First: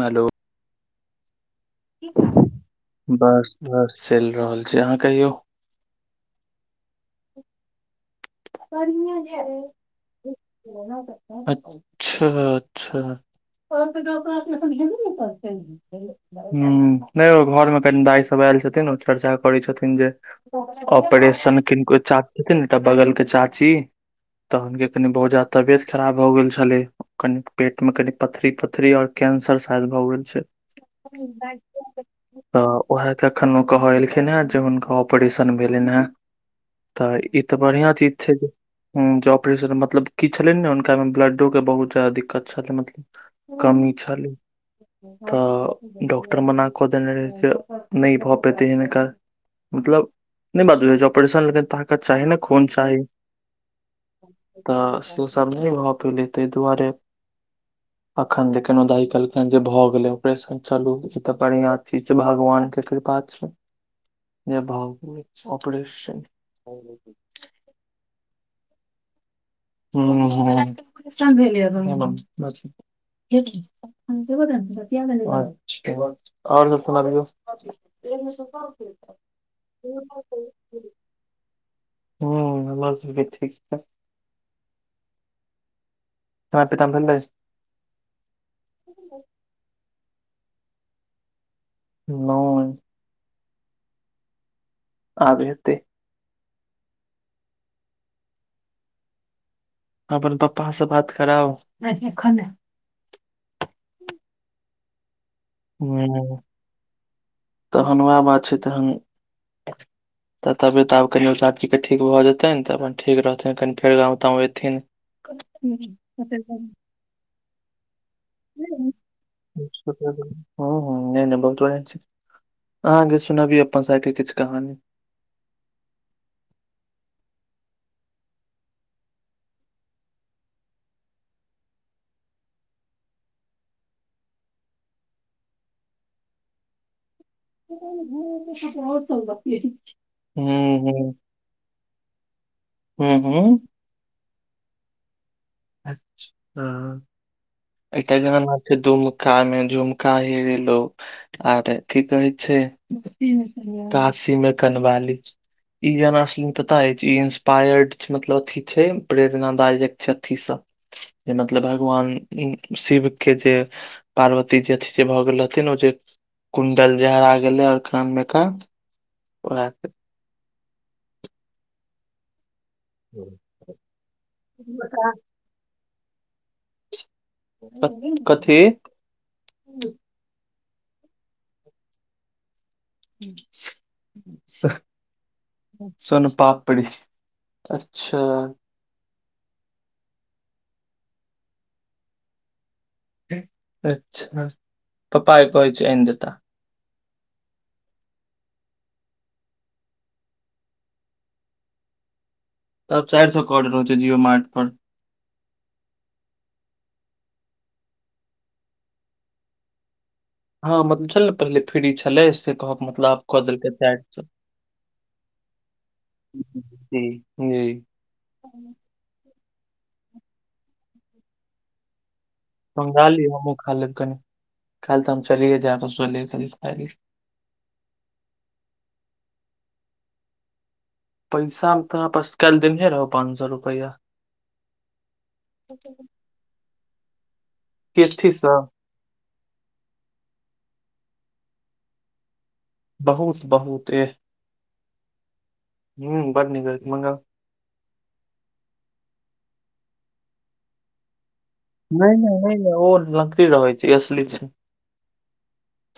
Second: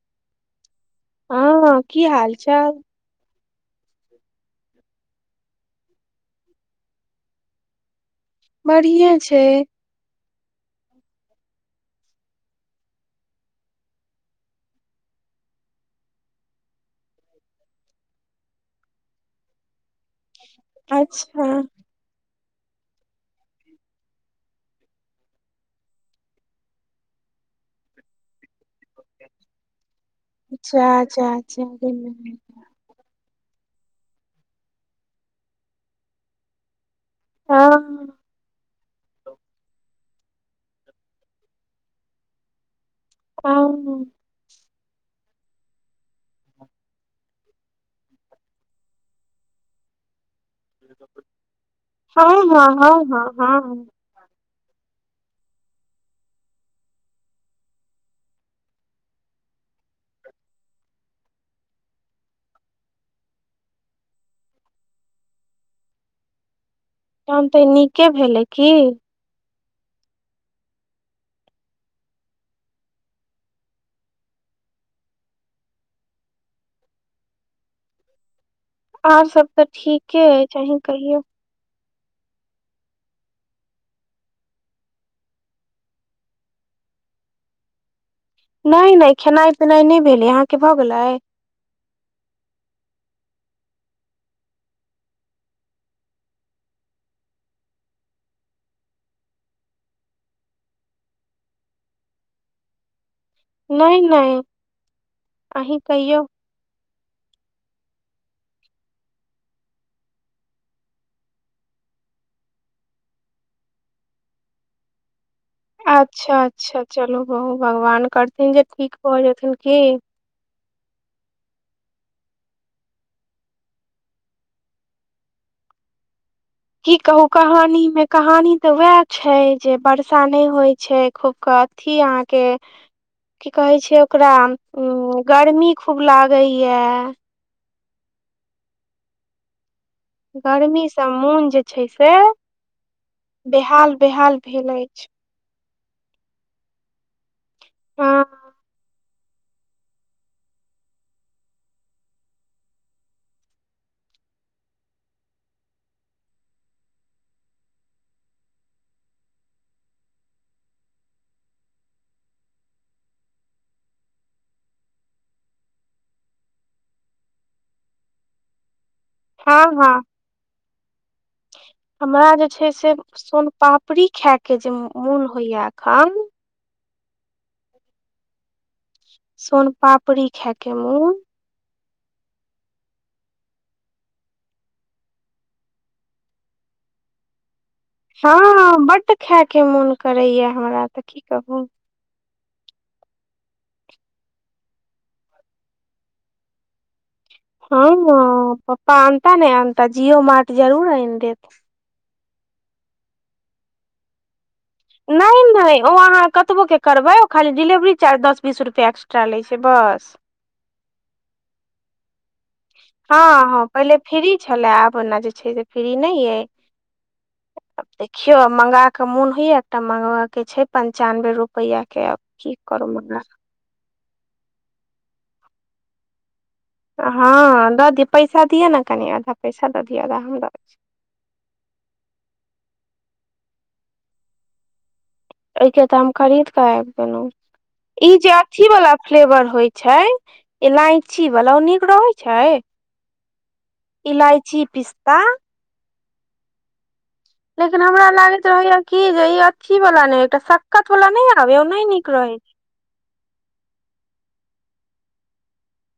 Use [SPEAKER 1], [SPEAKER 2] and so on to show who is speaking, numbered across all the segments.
[SPEAKER 1] हलो
[SPEAKER 2] हँ की हाल चाल
[SPEAKER 1] बस बस चलि रहल छी अहाँ कहियो
[SPEAKER 2] बढ़िए छै
[SPEAKER 1] अच्छा अच्छा [unintelligible] ह नहि ओ घरमे कनि दाइ सब आयल छथिन चर्चा करै छथिन जे
[SPEAKER 2] अच्छा
[SPEAKER 1] ऑपरेशन किनको चाची छथि एक बगल के चाची तहन के कनि बहुत जादा तबियत खराब भ गेल छलै कनि पेट मे कनि पथरी पथरी और कैंसर शायद भऽ गेल छै
[SPEAKER 2] जा जा जा [unintelligible]
[SPEAKER 1] तऽ उएह त एखन ओ कह एलखिन हे जे हुनका ऑपरेशन भेलनि ह तऽ ई तऽ
[SPEAKER 2] हँ
[SPEAKER 1] बढ़िआं चीज जे ऑपरेशन मतलब की छलनि ने हुनका मे ब्लडो के बहुत जादा दिक्कत छलै
[SPEAKER 2] हँ
[SPEAKER 1] मतलब कमी छलै तऽ डॉक्टर मना कऽ देने रहै से नइ भऽ पेतै हिनका मतलब नइ बात बुझैछौ ऑपरेशन लगै ताकत चाहि
[SPEAKER 2] हँ
[SPEAKER 1] चाही न खून
[SPEAKER 2] हँ
[SPEAKER 1] चाही
[SPEAKER 2] हँ हँ
[SPEAKER 1] तऽ से सब नइ भऽ पयले तइ दुआरे
[SPEAKER 2] [inaudible]
[SPEAKER 1] अखन देखन दाही कहलकनि जे भए गेले ऑपरेशन चलु इ त बढ़िया चीज छै भगवान के कृपा छै
[SPEAKER 2] [inaudible]
[SPEAKER 1] जे भ ऑपरेशन
[SPEAKER 2] तहन तऽ नीके भेलै की
[SPEAKER 1] हूं हूं हूं [unintelligible] अच्छा आओर सब सुनबिऔ [unintelligible]
[SPEAKER 2] आओर सब तऽ ठीके अछि अहीं कहियौ
[SPEAKER 1] हूँ हमर सबके ठीक छै सम पित त भेलै [unintelligible]
[SPEAKER 2] नइ नइ खेनाइ पिनाइ नइ भेलै अहाँ के भऽ गेलै
[SPEAKER 1] नो आब हेतै अपन पप्पा से बात कराउ नई एखन नइ
[SPEAKER 2] नइ नइ
[SPEAKER 1] वएह नइ तहन ओह बात छै तहन
[SPEAKER 2] [inaudible]
[SPEAKER 1] तऽ तबियत आब कनि साक्षी के ठीक भऽ जेतनि तऽ अपन ठीक रहथिन कनि फेर गाँव ताम अयथिन [inaudible]
[SPEAKER 2] अच्छा अच्छा चलू बहु भगवान करथिन जे ठीक भऽ जेथिन की
[SPEAKER 1] ह ह नइ नइ बहुत बढ़िआं छै अहाँके सुनबीऔ अपन साइड के किछु कहानी
[SPEAKER 2] की कहू कहानी मे कहानी ते वएह छै जे वर्षा नइ होय छै खूब क थी अहाँके की कहै छै ओकरा गर्मी खूब लागेया
[SPEAKER 1] ओर सब [unintelligible]
[SPEAKER 2] गर्मी से मोन जे छै से
[SPEAKER 1] हूँ हूँ
[SPEAKER 2] बेहाल बेहाल भेल अय
[SPEAKER 1] [unintelligible]
[SPEAKER 2] हँ
[SPEAKER 1] कान मे झुमका हेरोलौ आर की कहै छै काशीमे कनवाली ई जानाशि पता अछि ई इंसपायर्ड मतलब अथी छै प्रेरणादायक छथि अथी स जे मतलब भगवान शिव के जे पार्वतीजी अथि जे भऽ गेल रहथिन ओ जे कुण्डल जे हरा गेलै और कान मे का
[SPEAKER 2] हां
[SPEAKER 1] ओएह
[SPEAKER 2] हां हमरा जे छै से सोन पापड़ी खायके जे मोन होइया एखन
[SPEAKER 1] कथी
[SPEAKER 2] सोन पापड़ी खायके मोन
[SPEAKER 1] सो सो सोनपापड़ी
[SPEAKER 2] हँ बड्ड खायके मोन करैया हमरा तऽ की कहू
[SPEAKER 1] अच्छा पापा कहै छै एन देता
[SPEAKER 2] हँ हँ पापा अनता नहि अनता जिओ मार्ट जरूर आनि देत
[SPEAKER 1] तब चारि सए कर रहल छै जिओ मार्ट पर
[SPEAKER 2] नहि नहि ओ अहाँ कतबोके करबै ओ खाली डिलेवरी चार्ज दस बीस रुपैआ एक्स्ट्रा लै छै बस
[SPEAKER 1] हँ मत छले ने पहिले फ्री छलै से कहब मतलब
[SPEAKER 2] हँ
[SPEAKER 1] आब कऽ
[SPEAKER 2] हँ
[SPEAKER 1] देलकै
[SPEAKER 2] पहिले
[SPEAKER 1] चारि सौ
[SPEAKER 2] फ्री छलय आब ओना जे छै से फ्री नहि अइ
[SPEAKER 1] जी जी
[SPEAKER 2] देखियौ मंगा के मोन होइया एकटा मंगा के छै पंचानबे रुपआ के आ की
[SPEAKER 1] मंगा लिय हमहु खा लेब कनी काइल तऽ हम चलिये जायब [unintelligible]
[SPEAKER 2] कऽ। हँ दऽ दिय पैसा दिय ने कनि आधा पैसा दऽ दियऔ आधा हम द दै छीय
[SPEAKER 1] पैसामे तोरा पास काल्हि देनहे रहौ पाँंच सए रुपैया
[SPEAKER 2] ओके तऽ हम खरीद कऽ आबि गेलेलहुँ ई जे
[SPEAKER 1] केथी सँ
[SPEAKER 2] अथी वला फ्लेवर होइ छै इलायची वाला ओ नीक रहै छै
[SPEAKER 1] बहुत बहुत
[SPEAKER 2] इलायची पिस्ता
[SPEAKER 1] ह्मँ बड्ड निक रहे छै मंगाउ
[SPEAKER 2] लेकिन हमरा लागैत रहे य कि जे ई अचथी वाला नहि एकटा सक्कत वाला नहि य
[SPEAKER 1] नहि नहि नहि नहि ओ लकड़ी रहै छै एसलीस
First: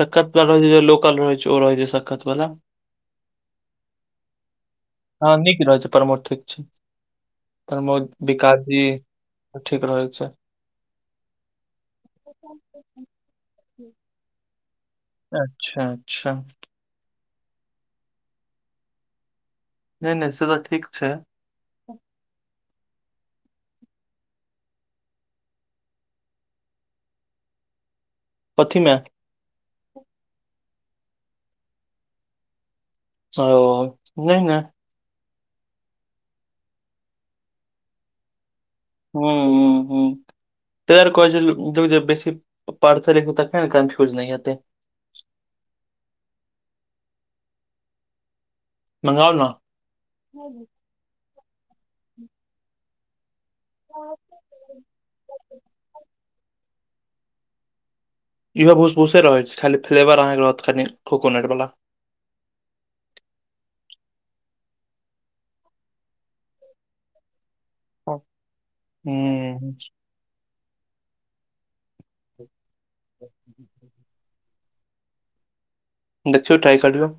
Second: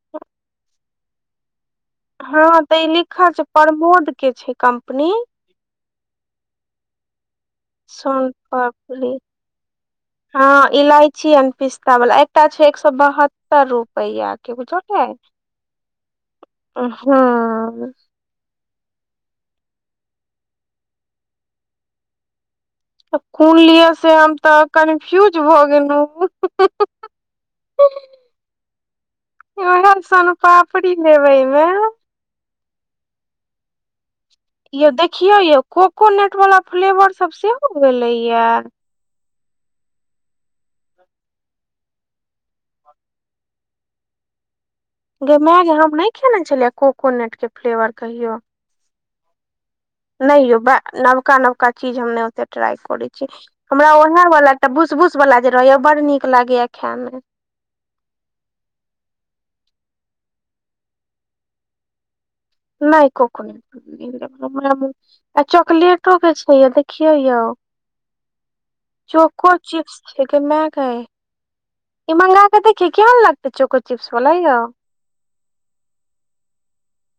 [SPEAKER 1] सखत वल रहे छै लोकल रहै छै ओ रह छै सक्कत
[SPEAKER 2] हँ
[SPEAKER 1] वाला
[SPEAKER 2] तऽ ई लिखल छै प्रमोद के छै कम्पनी
[SPEAKER 1] हं नीकि रह रहल छै परमो ठीक छै प्रमोद विकास जी
[SPEAKER 2] सोनपापड़ी
[SPEAKER 1] ठीक रहै छै
[SPEAKER 2] हँ इलाइची चियन पिस्ता वाला एकटा छै एक सए बहत्तर रुपआ के बुझौे
[SPEAKER 1] अच्छा अच्छा
[SPEAKER 2] हँ
[SPEAKER 1] नहि नहि से तऽ ठीक छै
[SPEAKER 2] कुन लियअ से हम तऽ कन्फ्यूज भऽ गेलहुँ [inaudible]
[SPEAKER 1] कथि में
[SPEAKER 2] ओएह सन पापड़ी लेबे मे
[SPEAKER 1] ओ नहि नै
[SPEAKER 2] यौ देखियो यौ कोकोनट वाला फ्लेवर सब सेहो भेले या
[SPEAKER 1] हँ ह हँ तैयर क देख बेसी पढ़थ लि त कनफ्यूज नहि हतै
[SPEAKER 2] गे माय गे हम नहि खेने छलियै ककोनट के फ्लेवर कहियो
[SPEAKER 1] मंगाउ ना
[SPEAKER 2] नहि यौ बै नबका नबका चीज हम नहि ओते ट्राइ करै छी हमरा ओएह वालला एकटा बूसबूस वला जे रहैया बडड़ नीक लागैए खायमे
[SPEAKER 1] इहो भूस भूसे रहैत छै खाली फ्लेवर अहाँके रहत कनि कोकोनट वाला
[SPEAKER 2] नहि कोकोनट चकलेट के छे यो देखियो यो
[SPEAKER 1] हूँ
[SPEAKER 2] चोको चिप्स छै गे मै गए ई मगाऽ क देखिये केहन लागतै चोको चिप्स बला य
[SPEAKER 1] देखियो ट्राइ करियो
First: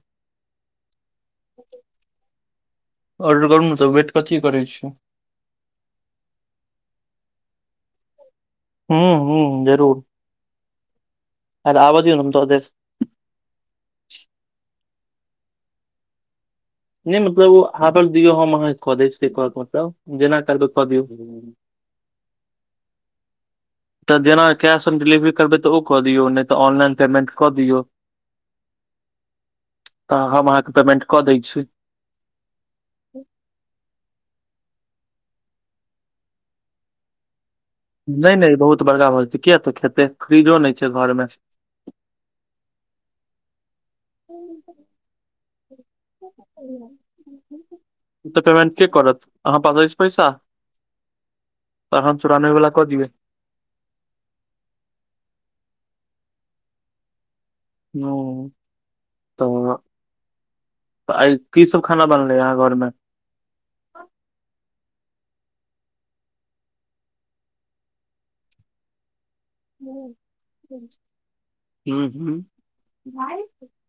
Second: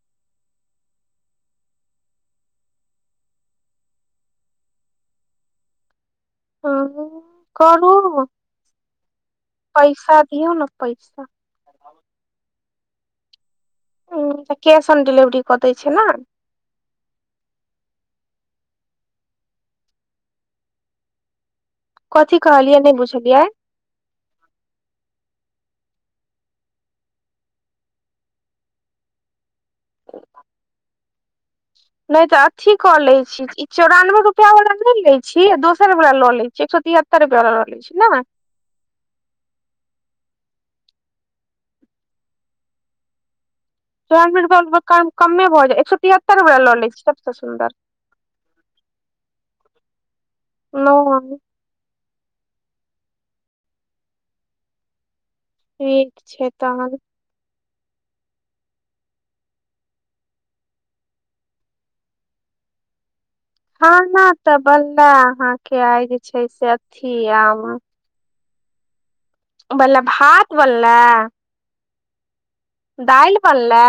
[SPEAKER 1] ऑर्डर करू ने तऽ वेट कथी करै छै
[SPEAKER 2] ह करू
[SPEAKER 1] हूँ हूँ
[SPEAKER 2] पैसा दिऔ ने पैसा
[SPEAKER 1] अरे आनअ दियौ न हम द देब
[SPEAKER 2] ह तऽ कैश ऑन डिलिवरी कऽ दै छै ने
[SPEAKER 1] नहि मतलब ओ आदर दियऔ हम अहाँके कऽ देब‌ से कहै के मतलब जेना करबै कऽ दियौ
[SPEAKER 2] कथी कहलियै नहि बुझलियै
[SPEAKER 1] तऽ जेना कैश ऑन डिलिवरी करबै तऽ ओ कऽ दियौ नहि तऽ ऑनलाइन पेमेंट कऽ दियौ तऽ हम अहाँके पेमेंट कऽ दै छी
[SPEAKER 2] नहि तऽ अथी कऽ लैत छी ई चौरानबे रुपैआ वला नहि लैत छी आ दोसर वला लऽ लैत छी एक सौ तिहतर तर ल लैय छी ने
[SPEAKER 1] नहि नहि बहुत बड़का भऽ जेतै किया तऽ खेतै फ्रीजो नहि छै घरमे
[SPEAKER 2] चौेरानबे रुपया बला कमे भऽ जाय एक सौ तिहत्तर बला ल लैय छी सबसँ सुन्दर
[SPEAKER 1] तऽ पेमेंट के करत अहाँ पास अछि पैसा
[SPEAKER 2] नइ मालुम
[SPEAKER 1] तहन चौरानबे बला कऽ दबै
[SPEAKER 2] ठीक छै तहन
[SPEAKER 1] [unintelligible] तऽ आई की सब खाना बनलेै आहाँ घर मे
[SPEAKER 2] खाना तऽ बनले आहाँ के आइ जे छै से अथी आम बनले
[SPEAKER 1] हूँ
[SPEAKER 2] भात बनले
[SPEAKER 1] हुँ
[SPEAKER 2] दालि बनलै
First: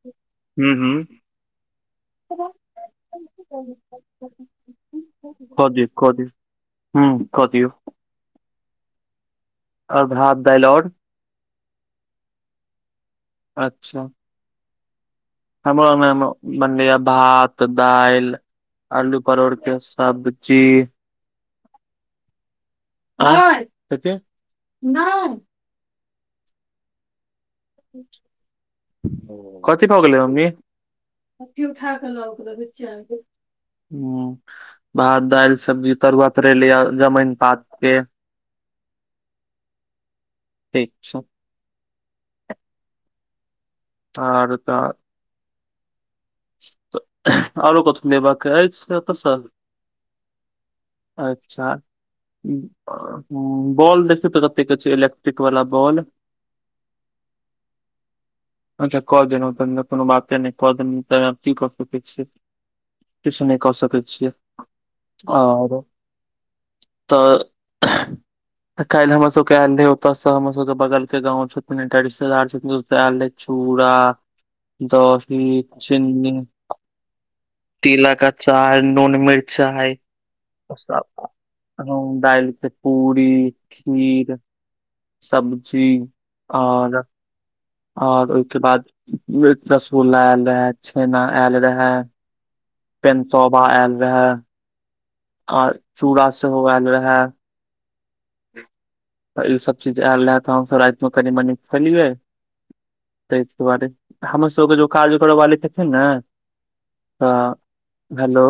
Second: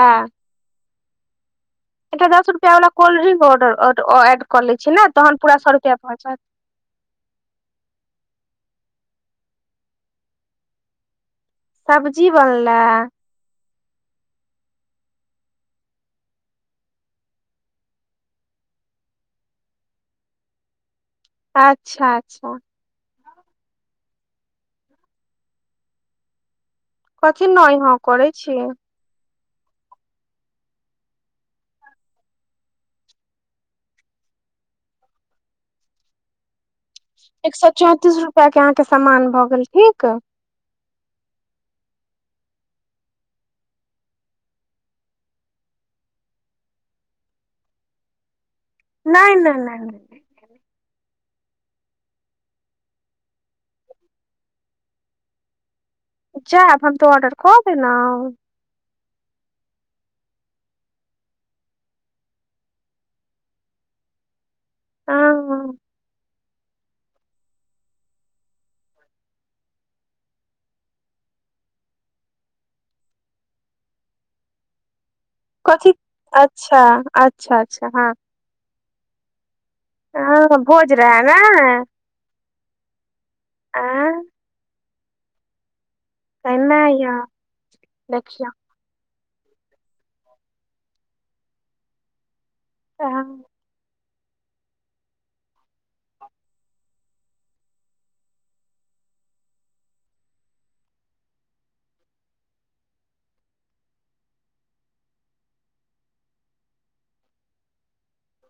[SPEAKER 1] हूँ हूँ
[SPEAKER 2] एकटा दश रुपआ वाला कोल्ड्रिंक ऑडर एड कर ले छिये न तहन पूरा
[SPEAKER 1] कऽ
[SPEAKER 2] सौ
[SPEAKER 1] दियौ
[SPEAKER 2] रुपया
[SPEAKER 1] कऽ
[SPEAKER 2] भऽ
[SPEAKER 1] दियौ
[SPEAKER 2] जैत
[SPEAKER 1] हूँ कऽ दिऔ आओर भात - दालि और
[SPEAKER 2] सब्जी बनले
[SPEAKER 1] अच्छा हमरो अंगनामे बनलैए भात दालि आलू परोड़के सबजी
[SPEAKER 2] अच्छा अच्छा
[SPEAKER 1] [unintelligible] कथि नहि
[SPEAKER 2] कथि नहि हँ करै छी
[SPEAKER 1] कथि भऽ गेल मम्मी अथि उठा कऽ लऽ गेलै बच्चा कऽ हुँ भात दालि सब्जी तरुआ तरेआ आब
[SPEAKER 2] एक सौ चौतीस रुपया कऽ अहाँके सामान भए गेल ठीक
[SPEAKER 1] ठीक छै और तऽ आरो कतहु लेबाक अछि
[SPEAKER 2] नाइ
[SPEAKER 1] एतऽसँ
[SPEAKER 2] नाइ नाइ नाइ
[SPEAKER 1] अच्छा बॉल देखियो तऽ कतेक छै इलेक्ट्रिक वाला बॉल
[SPEAKER 2] जाऽ हम तऽ ऑर्डर कऽ देेलहु
[SPEAKER 1] अच्छा क त कोनो बात नहि कऽ देलु त की कऽ सकै छियै किछु नहि कऽ सकै छियै
[SPEAKER 2] हँ
[SPEAKER 1] आरो [unintelligible] त काल्हि हमर सब के आले ओतऽ से हमर सब के बगल के गाँंव छथिन एकटा रिश्तेदार छथिन ओतऽ आयल रहे चूड़ा दही
[SPEAKER 2] कथी
[SPEAKER 1] चिन्नी
[SPEAKER 2] अच्छा अच्छा अच्छा हँ
[SPEAKER 1] तिलका अचार नून मिर्चा ह
[SPEAKER 2] हँ भोज रहै ने
[SPEAKER 1] दालि के पूरी
[SPEAKER 2] आँ
[SPEAKER 1] खीर सब्जी और
[SPEAKER 2] [unintelligible]
[SPEAKER 1] और ओहिके बाद रसगुल्ला आयल रहे छेना आयल रहे
[SPEAKER 2] हँ
[SPEAKER 1] पेनतोबा आयल रहेय आ चूड़ा सेहो आयल रहै त ई सब चीज आयल रहै तऽ हमसभ रातिमे कनी मनी खैलियै ताहि दुआरे हमर सबके जो काज करऽ वाले छथिन ने तऽ हेलो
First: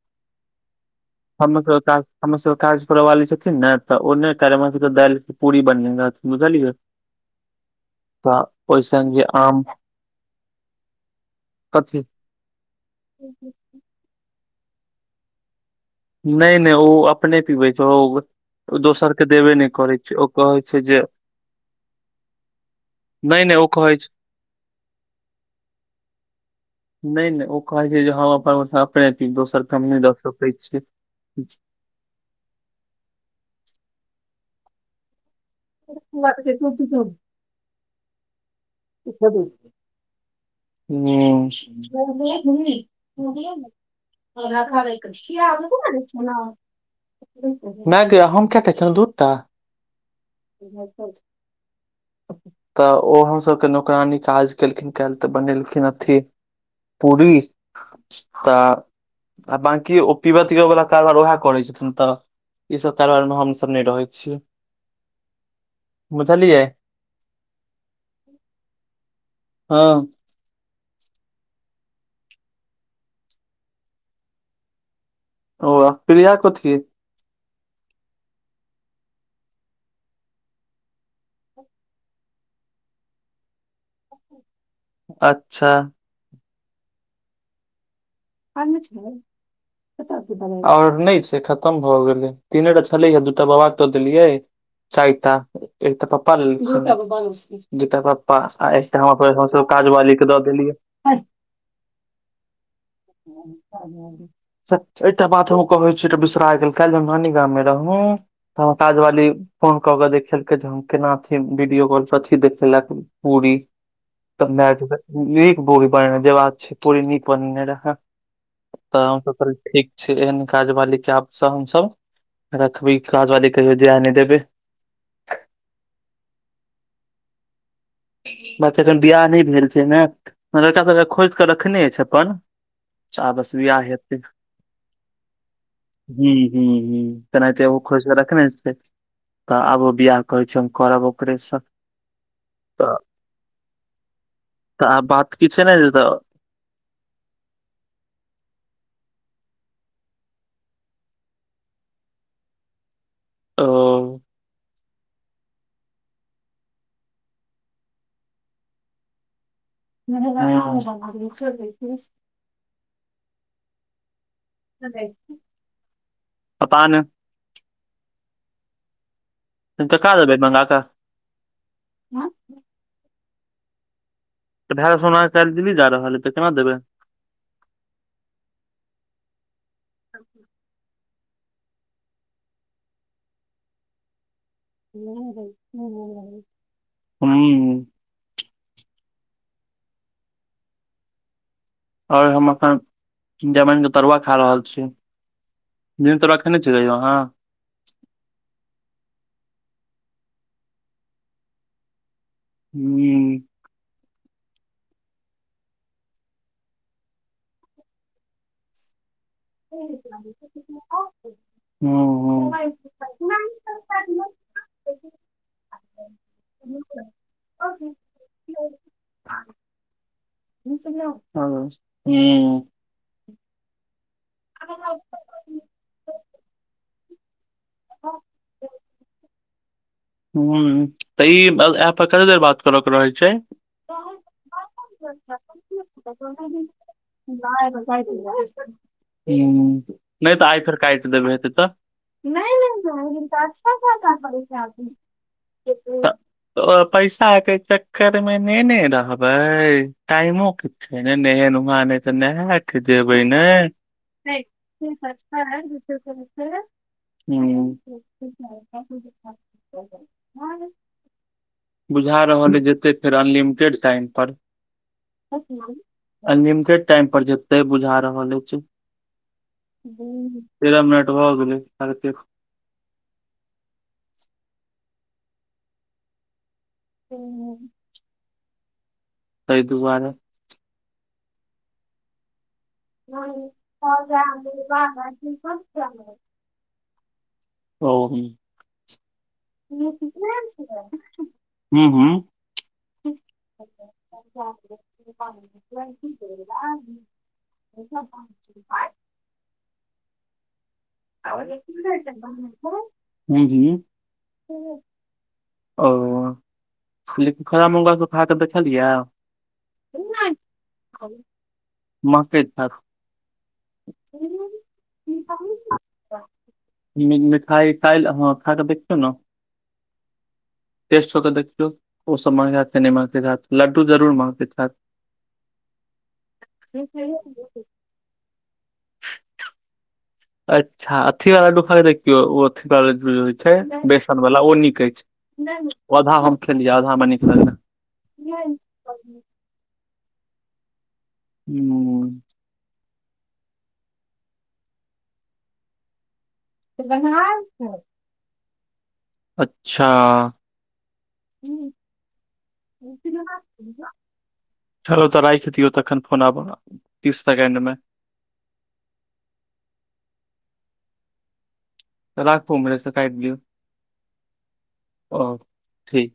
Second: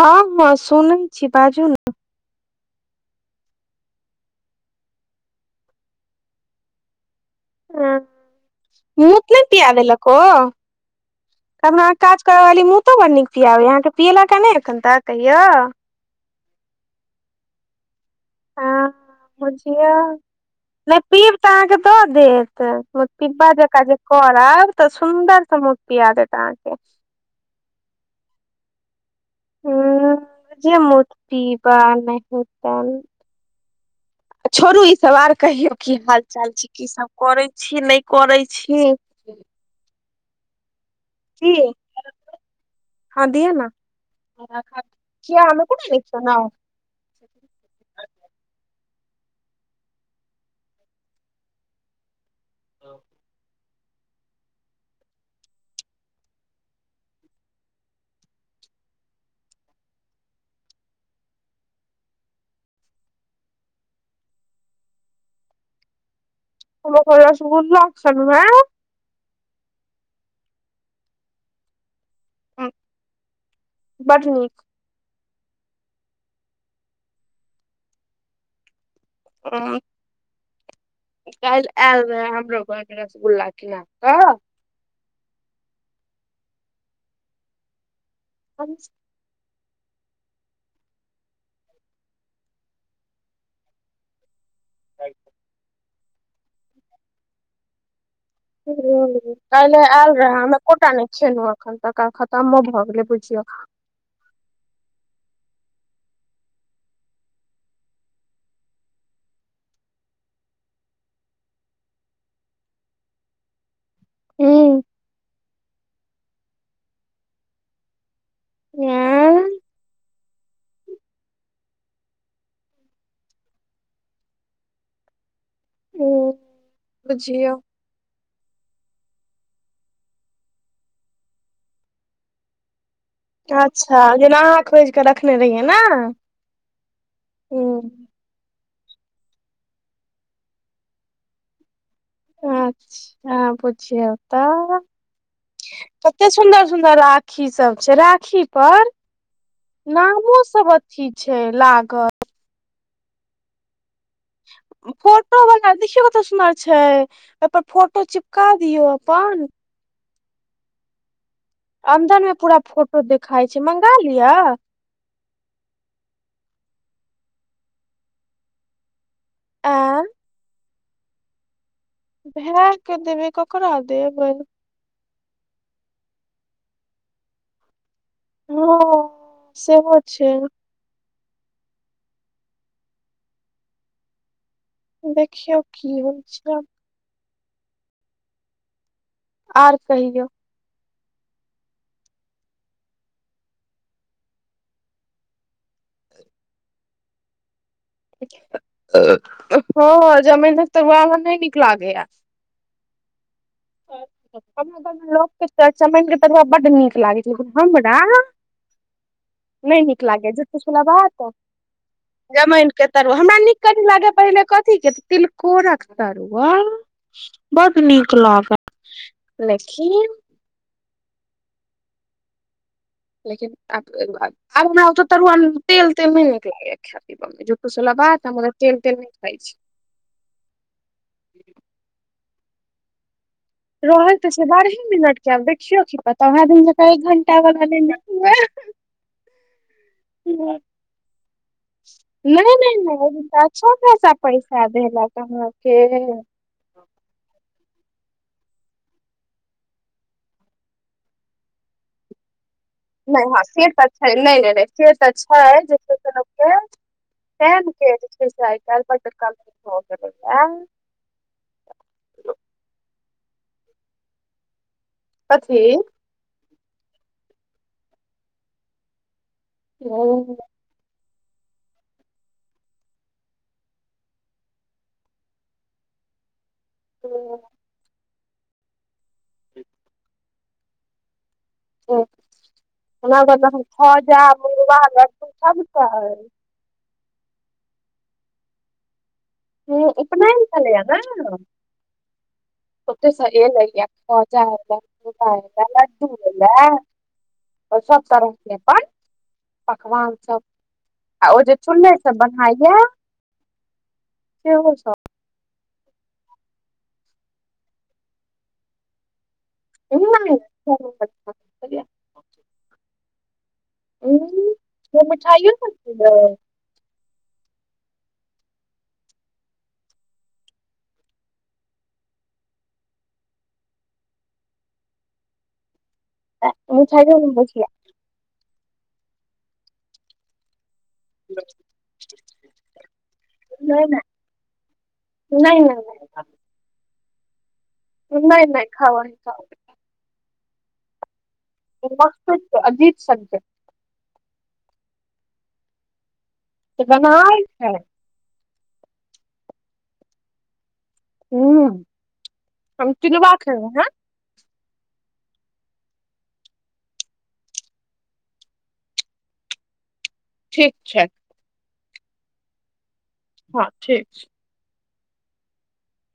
[SPEAKER 2] हँ हँ सुनैय
[SPEAKER 1] [unintelligible] हमर सबके काज करैवाली छथिन ने तऽ ओने क सबके दालि पूरी बनेन बुझलियै
[SPEAKER 2] ह
[SPEAKER 1] तऽ ओहि संगे
[SPEAKER 2] मूत नहि
[SPEAKER 1] आम
[SPEAKER 2] पिया देलक ओ अहाँ कऽ
[SPEAKER 1] कथी
[SPEAKER 2] काज करऽ वाली मूतो बड़ नीक पियाबे अहाँके पियेलक ह ने एखन तक कहिया
[SPEAKER 1] नहि नहि ओ अपने पीबै छै ओ
[SPEAKER 2] हँ
[SPEAKER 1] दोसर के देबे नहि
[SPEAKER 2] बुझियौ
[SPEAKER 1] करै छै ओ कहै छै जे
[SPEAKER 2] नहि पीब तऽ अहाँके द देत
[SPEAKER 1] नहि
[SPEAKER 2] पिब्बा
[SPEAKER 1] नहि ओ
[SPEAKER 2] जकाँ जे
[SPEAKER 1] कहै
[SPEAKER 2] करब तऽ सुन्दर से पिया देत अहाँके
[SPEAKER 1] नहि नहि ओ कहै छै जे हने दोसर के हम नहि दऽ सकैत छीयै
[SPEAKER 2] कटिहार नहातन छोड़ू ई सबव आर कहियौ की हाल चाल छै की सब करै छी नहि करै छी
[SPEAKER 1] ब [unintelligible] ह्म
[SPEAKER 2] की हँ दिय ने किया हमे कोना नीक सुनब
[SPEAKER 1] [unintelligible] [unintelligible] तऽ ओ सबके नौकरानी काज केलखिन के तऽ बनेलखिन अथि पूरी तऽ आ बांकी ओ पीबऽ तीबऽ वाला कारबार उएह करै छथिन तऽ ई सब कारबार मे हमसभ नहि रहै छीयै बुझलियै
[SPEAKER 2] रसगुल्ला खेलहुंँ य
[SPEAKER 1] हँ
[SPEAKER 2] ह्म बड नीक
[SPEAKER 1] ओह प्रिया कथि
[SPEAKER 2] [unintelligible] काल्हिआयल रेहे हमरो घर रसगुल्ला किना कऽ
[SPEAKER 1] अच्छा
[SPEAKER 2] ह
[SPEAKER 1] आनने छलियै आओर नहि छै खत्म भऽ गेलै तीने टा छलै हे दू टा बाबा केऽ देलियै चारिटा एकटा पप्पा लेल दुटा पप्पा आ एकटा हमसभ काजवाली के दऽ देलियै
[SPEAKER 2] कन एखन तऽ खत्मो भऽ गेलै बुझियौ
[SPEAKER 1] एकटा बात हम कहै छी बिसरा गेल काल्हि नानी गाममे रहू त काज वाली फोन कऽ के देखेलकै जे हम केना छी वीडियो कॉल पर छी देखेलक पूरी त मै
[SPEAKER 2] हूँ
[SPEAKER 1] नीक पूरी बनेना जे बात छै पूरी नीक बनने रहै तऽ हमसभ कहल
[SPEAKER 2] एं
[SPEAKER 1] ठीक छी एहन काज बाली चाबसँ हमसभ रखबै काज वाली कहियो जे नहि देबै
[SPEAKER 2] ह्म बुझियौ
[SPEAKER 1] बात छै बियाह नहि भेल छै ने लड़का सबक खोजि कऽ रखने छै अपन चा बियाह
[SPEAKER 2] अच्छा
[SPEAKER 1] हेतै भी
[SPEAKER 2] जेना अहाँ खोजि कऽ रखने रहियै ने
[SPEAKER 1] ह्म ह्म ह्म ह्म तेनाहिते ओ
[SPEAKER 2] ह
[SPEAKER 1] खोजि कऽ रखने तऽ आब बियाह कहै छै हम करब ओकरेसँ तऽ
[SPEAKER 2] अच्छा बुझियौ तऽ
[SPEAKER 1] आब बात की छै ने जे तऽ
[SPEAKER 2] कत सुंदर सुदर राखी सब छै राखी पर नामो सब अथि छै लागल
[SPEAKER 1] अओ
[SPEAKER 2] फोटो बला देखियौ कतेऽ सुनर छै ओपर फोटो चिपका दियौ अपन
[SPEAKER 1] ै [unintelligible]
[SPEAKER 2] अदंर मे पूरा फोटो देखाई छै मंगा लिय
[SPEAKER 1] पता नै
[SPEAKER 2] आ
[SPEAKER 1] नहि तऽ क देबै मंगा क
[SPEAKER 2] भेए के देबै ककरा देबै
[SPEAKER 1] तऽ भएड़ सोना काल देली जा रहल है तऽ केना देबै
[SPEAKER 2] ओ सेहो छै देखियौ की होइ छै आब
[SPEAKER 1] हू
[SPEAKER 2] ओर कहियौ
[SPEAKER 1] आओर हम एखन जमैन के तरुआ खा रहल छी तरुआ खेने छी आहाँ
[SPEAKER 2] हँ जमैनक तरुआ हमरा नइ निक लागैया
[SPEAKER 1] हू
[SPEAKER 2] [unintelligible] हमरा गव मे लोकके चचमाइन के तरुआ बड्ड नीक लागैत छै लेकिन हमरा नहि नीक लागे छूट फूस वला बात
[SPEAKER 1] हूँ
[SPEAKER 2] जमाइनक के तरुआ हमरा नीक कनि लागय
[SPEAKER 1] हूँ
[SPEAKER 2] पहिने कथी के तिलकोरक तरुआ बड नीक लागै लेकिन
[SPEAKER 1] हँ ह
[SPEAKER 2] लेकिन आब ने आत तरुआ तेल त मेन ख पमे फूस बला बात हम तेल तेल नहि खाइ छै
[SPEAKER 1] ह तऽ ई एप पर कते देर बात करय के रहै छै
[SPEAKER 2] रहै तऽ छै बारहे मिनट के आब देखियौ की पता वएह दिन जकाँ एक घंटा वाला नहि ने हुए
[SPEAKER 1] [unintelligible] ह नहि तऽ आइ फेर काट देबै हेतै तऽ
[SPEAKER 2] नहि नहि नहि अच्छा खसा पैसा देलकए हमरा फेर
[SPEAKER 1] तऽ पैसा के चक्कर मे नेने रहबै टाइमो के से नेहे नह नहि तऽ नेह के जेबै
[SPEAKER 2] नहि हँ से तऽ छै
[SPEAKER 1] ने
[SPEAKER 2] नहि नहि नहि से तऽ छै जे छै से लोकके टाइम
[SPEAKER 1] हूँ
[SPEAKER 2] के जे छै से आइ काल्हि बड कमी भऽ गेलैये
[SPEAKER 1] बुझा रहल हइ जेतै फेर अनलिमिटेड टाइम पर
[SPEAKER 2] कथी
[SPEAKER 1] [unintelligible] अनलिमिटेड टाइम पर जेते बुझा रहल अछि तेरह मिनट भ गेले [unintelligible] तइ दुआरे
[SPEAKER 2] [unintelligible]
[SPEAKER 1] ओ हूँ
[SPEAKER 2] हूँ उपनयन छलैये
[SPEAKER 1] हूँ
[SPEAKER 2] ओत ए लैय ख जा ल लड्डू लए [unintelligible] सब तरह के अपन पकवान सब आ ओ जे चुले से ब [unintelligible]
[SPEAKER 1] हूँ हूँ ओ [unintelligible] मौगा सब खाकऽ देखलियै
[SPEAKER 2] हम्म,
[SPEAKER 1] नइ
[SPEAKER 2] नहि
[SPEAKER 1] मके खाब
[SPEAKER 2] ह मिठाइयो त खेबे
[SPEAKER 1] मिठाइ काइल हँ खाऽ देखयो नै टेस्ट हो केऽ देखियौ ओसभ माँगैत हत कि नहि माँगते हत लड्डू जरूर माँ्गैत रहैत
[SPEAKER 2] मिठाइयो नहि दै छियै
[SPEAKER 1] [unintelligible] अच्छा अथी वालाखार देखियौ ओ अथीवाल होइ छै
[SPEAKER 2] नहि नहि
[SPEAKER 1] बेसन वाला ओ नीक अछि नहि आधा हम खेलियै आधा हमरा निक लगला
[SPEAKER 2] नहि नहि खाव आहि खाव
[SPEAKER 1] हूँ
[SPEAKER 2] [unintelligible] गनहाइ छै
[SPEAKER 1] अच्छा
[SPEAKER 2] हूंम्म हम तिलबा खेल‌उ हें
[SPEAKER 1] फेरो तऽ राखि दियौ तखन फोन आब तीस सेकेंड मे
[SPEAKER 2] ठीक छै
[SPEAKER 1] राखु उम्हरे से काटि दियौ
[SPEAKER 2] हँ ठीक छै
[SPEAKER 1] ओ ठीक